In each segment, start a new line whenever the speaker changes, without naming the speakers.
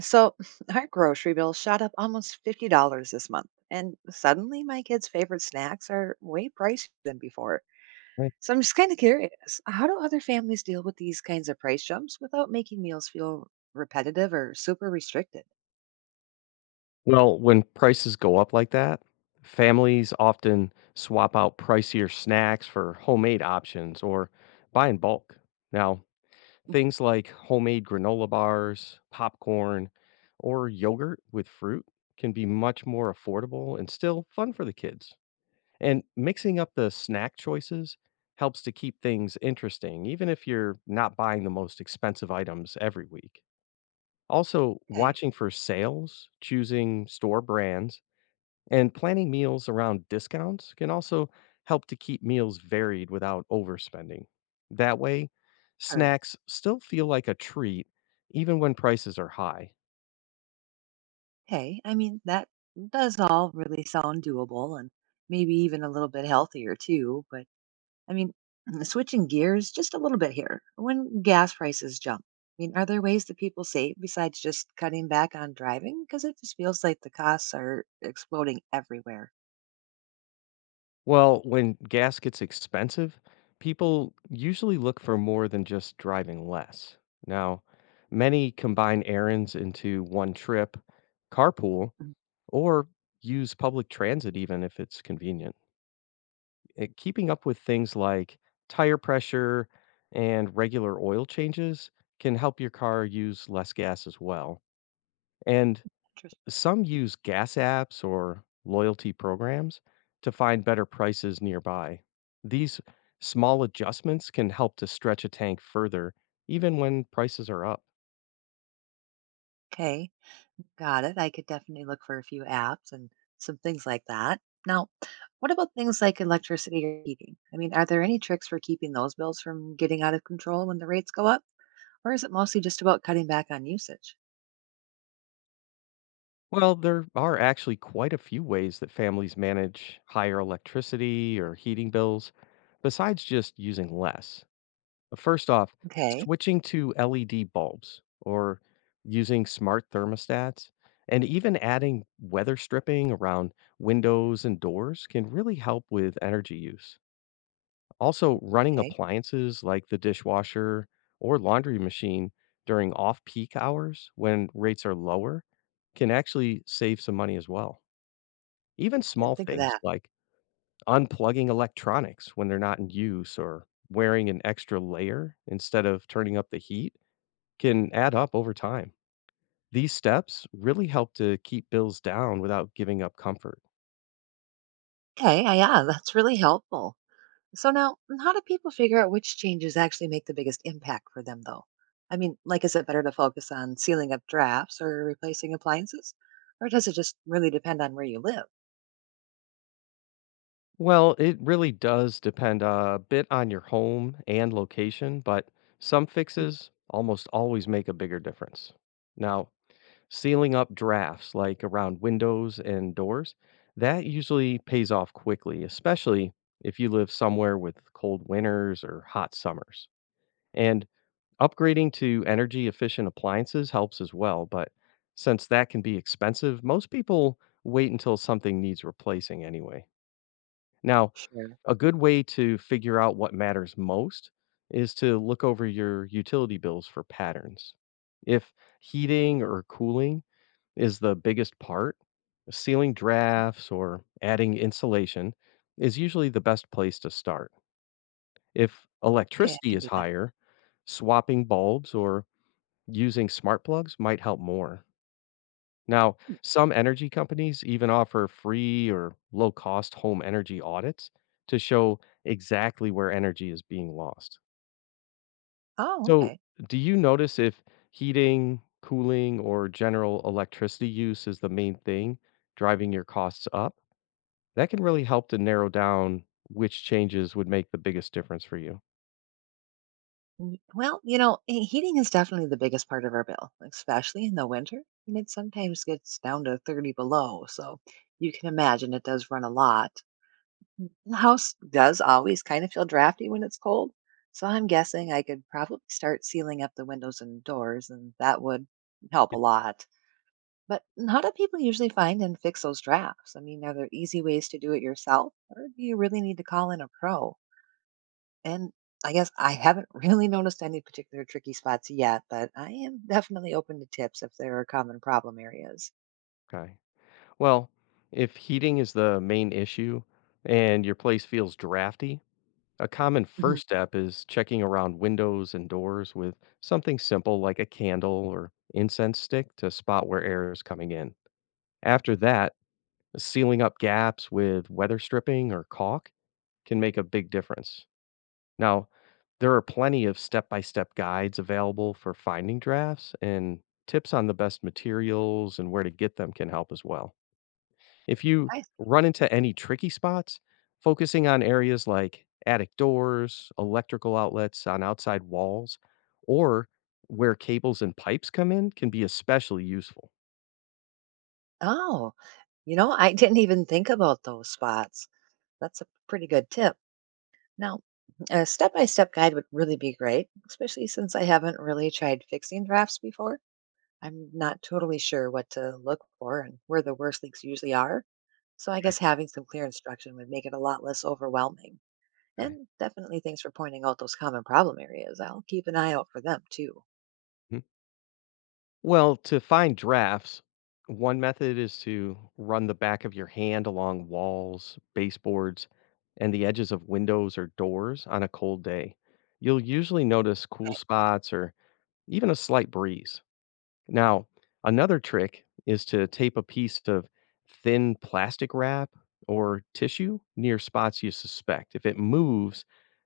So our grocery bill shot up almost $50 this month, and suddenly my kids' favorite snacks are way pricier than before.
Right.
So I'm just kind of curious, how do other families deal with these kinds of price jumps without making meals feel repetitive or super restricted?
Well, when prices go up like that, families often swap out pricier snacks for homemade options or buy in bulk. Now,
Mm.
things like homemade granola bars, popcorn, or yogurt with fruit can be much more affordable and still fun for the kids. And mixing up the snack choices helps to keep things interesting, even if you're not buying the most expensive items every week. Also,
Okay,
watching for sales, choosing store brands, and planning meals around discounts can also help to keep meals varied without overspending. That way,
or
snacks still feel like a treat even when prices are high.
okay, I mean that does all really sound doable and maybe even a little bit healthier too, but I mean, switching gears just a little bit here. When gas prices jump, I mean, are there ways that people save besides just cutting back on driving? Because it just feels like the costs are exploding everywhere.
Well, when gas gets expensive, people usually look for more than just driving less. Now, many combine errands into one trip, carpool,
Mm.
or use public transit even if it's convenient. Keeping up with things like tire pressure and regular oil changes can help your car use less gas as well. And
Interesting.
some use gas apps or loyalty programs to find better prices nearby. These small adjustments can help to stretch a tank further, even when prices are up.
Okay, got it. I could definitely look for a few apps and some things like that. Now, what about things like electricity or heating? I mean, are there any tricks for keeping those bills from getting out of control when the rates go up? Or is it mostly just about cutting back on usage?
Well, there are actually quite a few ways that families manage higher electricity or heating bills besides just using less. First off,
Okay,
switching to LED bulbs or using smart thermostats and even adding weather stripping around windows and doors can really help with energy use. Also, running
okay.
appliances like the dishwasher or laundry machine during off peak hours when rates are lower can actually save some money as well. Even
I didn't
small
think of
things
that.
like unplugging electronics when they're not in use or wearing an extra layer instead of turning up the heat can add up over time. These steps really help to keep bills down without giving up comfort.
Okay, yeah, that's really helpful. So now, how do people figure out which changes actually make the biggest impact for them, though? I mean, like, is it better to focus on sealing up drafts or replacing appliances? Or does it just really depend on where you live?
Well, it really does depend a bit on your home and location, but some
Mm.
fixes almost always make a bigger difference. Now, sealing up drafts like around windows and doors, that usually pays off quickly, especially if you live somewhere with cold winters or hot summers. And upgrading to energy efficient appliances helps as well, but since that can be expensive, most people wait until something needs replacing anyway. Now,
Sure.
a good way to figure out what matters most is to look over your utility bills for patterns. If heating or cooling is the biggest part, sealing drafts or adding insulation is usually the best place to start. If
Okay, I
electricity
can
is
do that.
higher, swapping bulbs or using smart plugs might help more. Now, some energy companies even offer free or low cost home energy audits to show exactly where energy is being lost.
Oh,
So,
okay.
do you notice if heating, cooling, or general electricity use is the main thing driving your costs up? That can really help to narrow down which changes would make the biggest difference for you.
Mm. Well, you know, heating is definitely the biggest part of our bill, especially in the winter. And it sometimes gets down to 30 below. So you can imagine it does run a lot. The house does always kind of feel drafty when it's cold. So I'm guessing I could probably start sealing up the windows and doors, and that would help a lot. But how do people usually find and fix those drafts? I mean, are there easy ways to do it yourself, or do you really need to call in a pro? And I guess I haven't really noticed any particular tricky spots yet, but I am definitely open to tips if there are common problem areas.
Okay. Well, if heating is the main issue and your place feels drafty, a common
Mhm.
first step is checking around windows and doors with something simple like a candle or incense stick to spot where air is coming in. After that, sealing up gaps with weather stripping or caulk can make a big difference. Now, there are plenty of step by step guides available for finding drafts, and tips on the best materials and where to get them can help as well. If you
I
run into any tricky spots, focusing on areas like attic doors, electrical outlets on outside walls, or where cables and pipes come in can be especially useful.
Oh, you know, I didn't even think about those spots. That's a pretty good tip. Now, a step-by-step guide would really be great, especially since I haven't really tried fixing drafts before. I'm not totally sure what to look for and where the worst leaks usually are. So I
Right.
guess having some clear instruction would make it a lot less overwhelming.
Right.
And definitely thanks for pointing out those common problem areas. I'll keep an eye out for them too.
Mhm. Well, to find drafts, one method is to run the back of your hand along walls, baseboards, and the edges of windows or doors on a cold day. You'll usually notice cool spots or even a slight breeze. Now, another trick is to tape a piece of thin plastic wrap or tissue near spots you suspect. If it moves,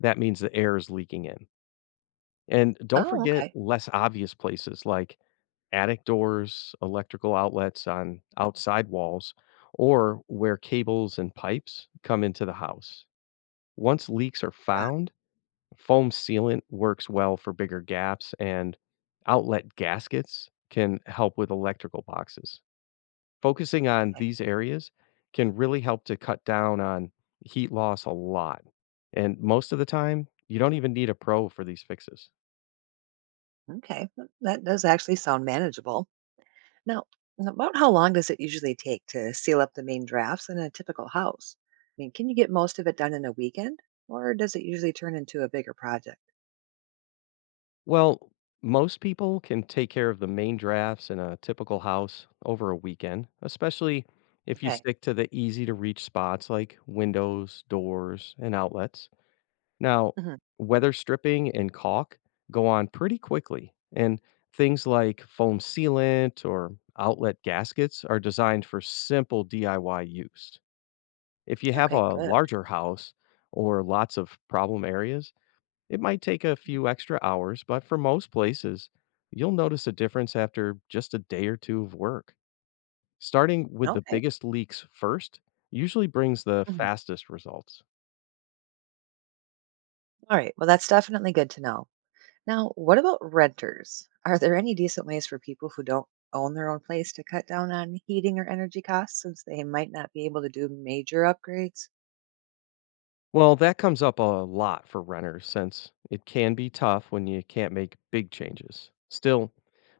that means the air is leaking in. And don't
Oh,
forget
okay.
less obvious places like attic doors, electrical outlets on outside walls, or where cables and pipes come into the house. Once leaks are
Got
found, foam sealant works well for bigger gaps, and outlet gaskets can help with electrical boxes. Focusing on
it.
these areas can really help to cut down on heat loss a lot. And most of the time, you don't even need a pro for these fixes.
Okay. That does actually sound manageable. Now, about how long does it usually take to seal up the main drafts in a typical house? I mean, can you get most of it done in a weekend or does it usually turn into a bigger project?
Well, most people can take care of the main drafts in a typical house over a weekend, especially if you
Okay.
stick to the easy to reach spots like windows, doors, and outlets. Now,
hmm
weather stripping and caulk go on pretty quickly, and things like foam sealant or outlet gaskets are designed for simple DIY use. If you have
Okay,
a
good.
larger house or lots of problem areas, it might take a few extra hours, but for most places, you'll notice a difference after just a day or two of work. Starting with the
Okay.
biggest leaks first usually brings the
Mhm.
fastest results.
All right. Well, that's definitely good to know. Now, what about renters? Are there any decent ways for people who don't own their own place to cut down on heating or energy costs since they might not be able to do major upgrades?
Well, that comes up a lot for renters since it can be tough when you can't make big changes. Still,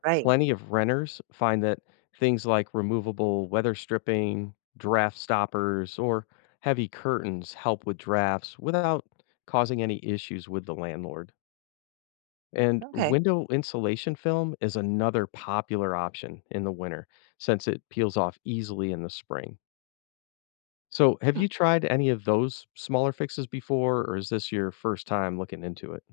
Right.
plenty of renters find that things like removable weather stripping, draft stoppers, or heavy curtains help with drafts without causing any issues with the landlord. And
Okay.
window insulation film is another popular option in the winter since it peels off easily in the spring. So, have
Hmm.
you tried any of those smaller fixes before, or is this your first time looking into it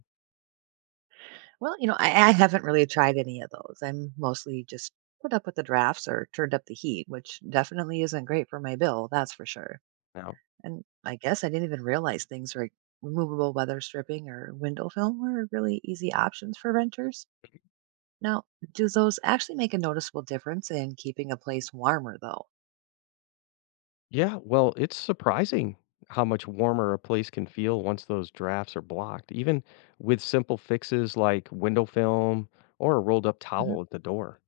Well, you know, I haven't really tried any of those. I'm mostly just put up with the drafts or turned up the heat, which definitely isn't great for my bill, that's for sure.
now?
And I guess I didn't even realize things like removable weather stripping or window film were really easy options for renters. Now, do those actually make a noticeable difference in keeping a place warmer, though?
Yeah, well, it's surprising how much warmer a place can feel once those drafts are blocked, even with simple fixes like window film or a rolled up
Mhm.
towel at the door.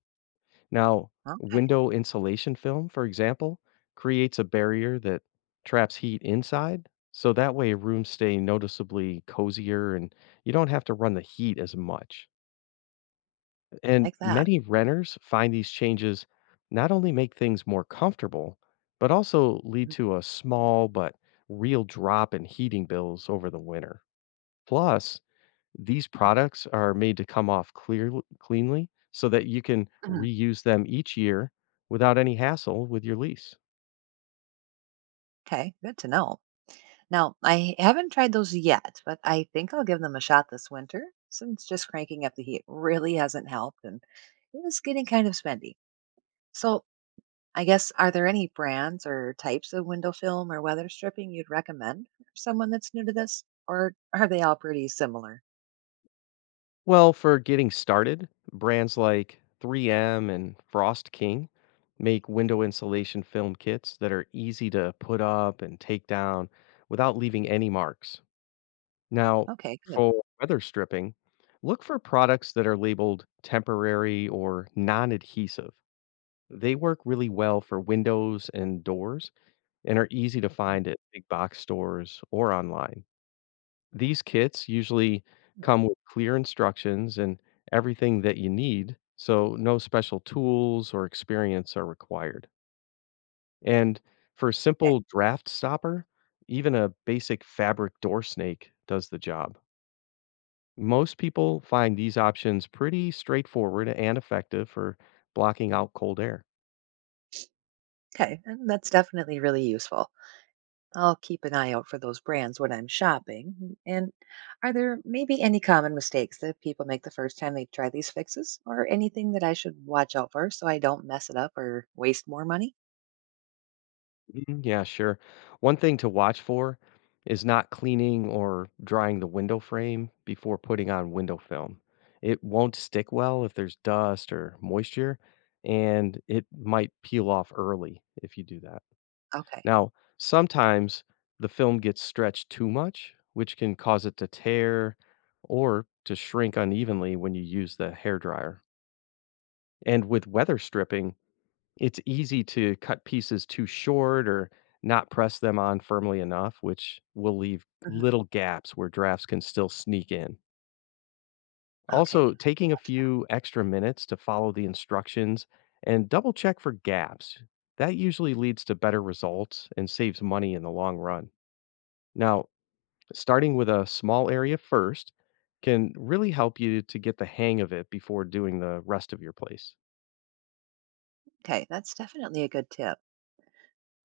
Now,
Okay,
window insulation film, for example, creates a barrier that traps heat inside. So that way, rooms stay noticeably cozier and you don't have to run the heat as much. And
like that.
many renters find these changes not only make things more comfortable, but also lead to a small but real drop in heating bills over the winter. Plus, these products are made to come off clear, cleanly so that you can
Mhm.
reuse them each year without any hassle with your lease.
Okay, good to know. Now, I haven't tried those yet, but I think I'll give them a shot this winter since just cranking up the heat really hasn't helped and it is getting kind of spendy. So, I guess, are there any brands or types of window film or weather stripping you'd recommend for someone that's new to this? Or are they all pretty similar?
Well, for getting started, brands like 3M and Frost King make window insulation film kits that are easy to put up and take down without leaving any marks. Now,
Okay, good.
for weather stripping, look for products that are labeled temporary or non adhesive. They work really well for windows and doors and are easy to
Mm.
find at big box stores or online. These kits usually come with clear instructions and everything that you need, so no special tools or experience are required. And for a
Okay,
simple draft stopper, even a basic fabric door snake does the job. Most people find these options pretty straightforward and effective for blocking out cold air.
okay, and that's definitely really useful. I'll keep an eye out for those brands when I'm shopping. And are there maybe any common mistakes that people make the first time they try these fixes or anything that I should watch out for so I don't mess it up or waste more money?
Mhm. Yeah, sure. One thing to watch for is not cleaning or drying the window frame before putting on window film. It won't stick well if there's dust or moisture, and it might peel off early if you do that.
Okay.
Now, sometimes the film gets stretched too much, which can cause it to tear or to shrink unevenly when you use the hair dryer. And with weather stripping, it's easy to cut pieces too short or not press them on firmly enough, which will leave
hmm
little gaps where drafts can still sneak in.
Okay.
Also, taking a
Watch that.
few extra minutes to follow the instructions and double check for gaps. That usually leads to better results and saves money in the long run. Now, starting with a small area first can really help you to get the hang of it before doing the rest of your place.
Okay. That's definitely a good tip.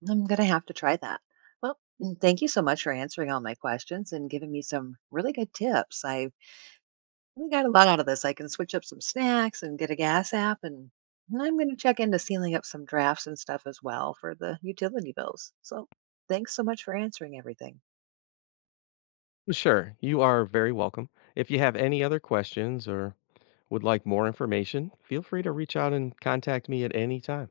I'm going to have to try that. Well, thank you so much for answering all my questions and giving me some really good tips. I We got a lot out of this. I can switch up some snacks and get a gas app, and I'm going to check into sealing up some drafts and stuff as well for the utility bills. So, thanks so much for answering everything.
Sure, you are very welcome. If you have any other questions or would like more information, feel free to reach out and contact me at any time.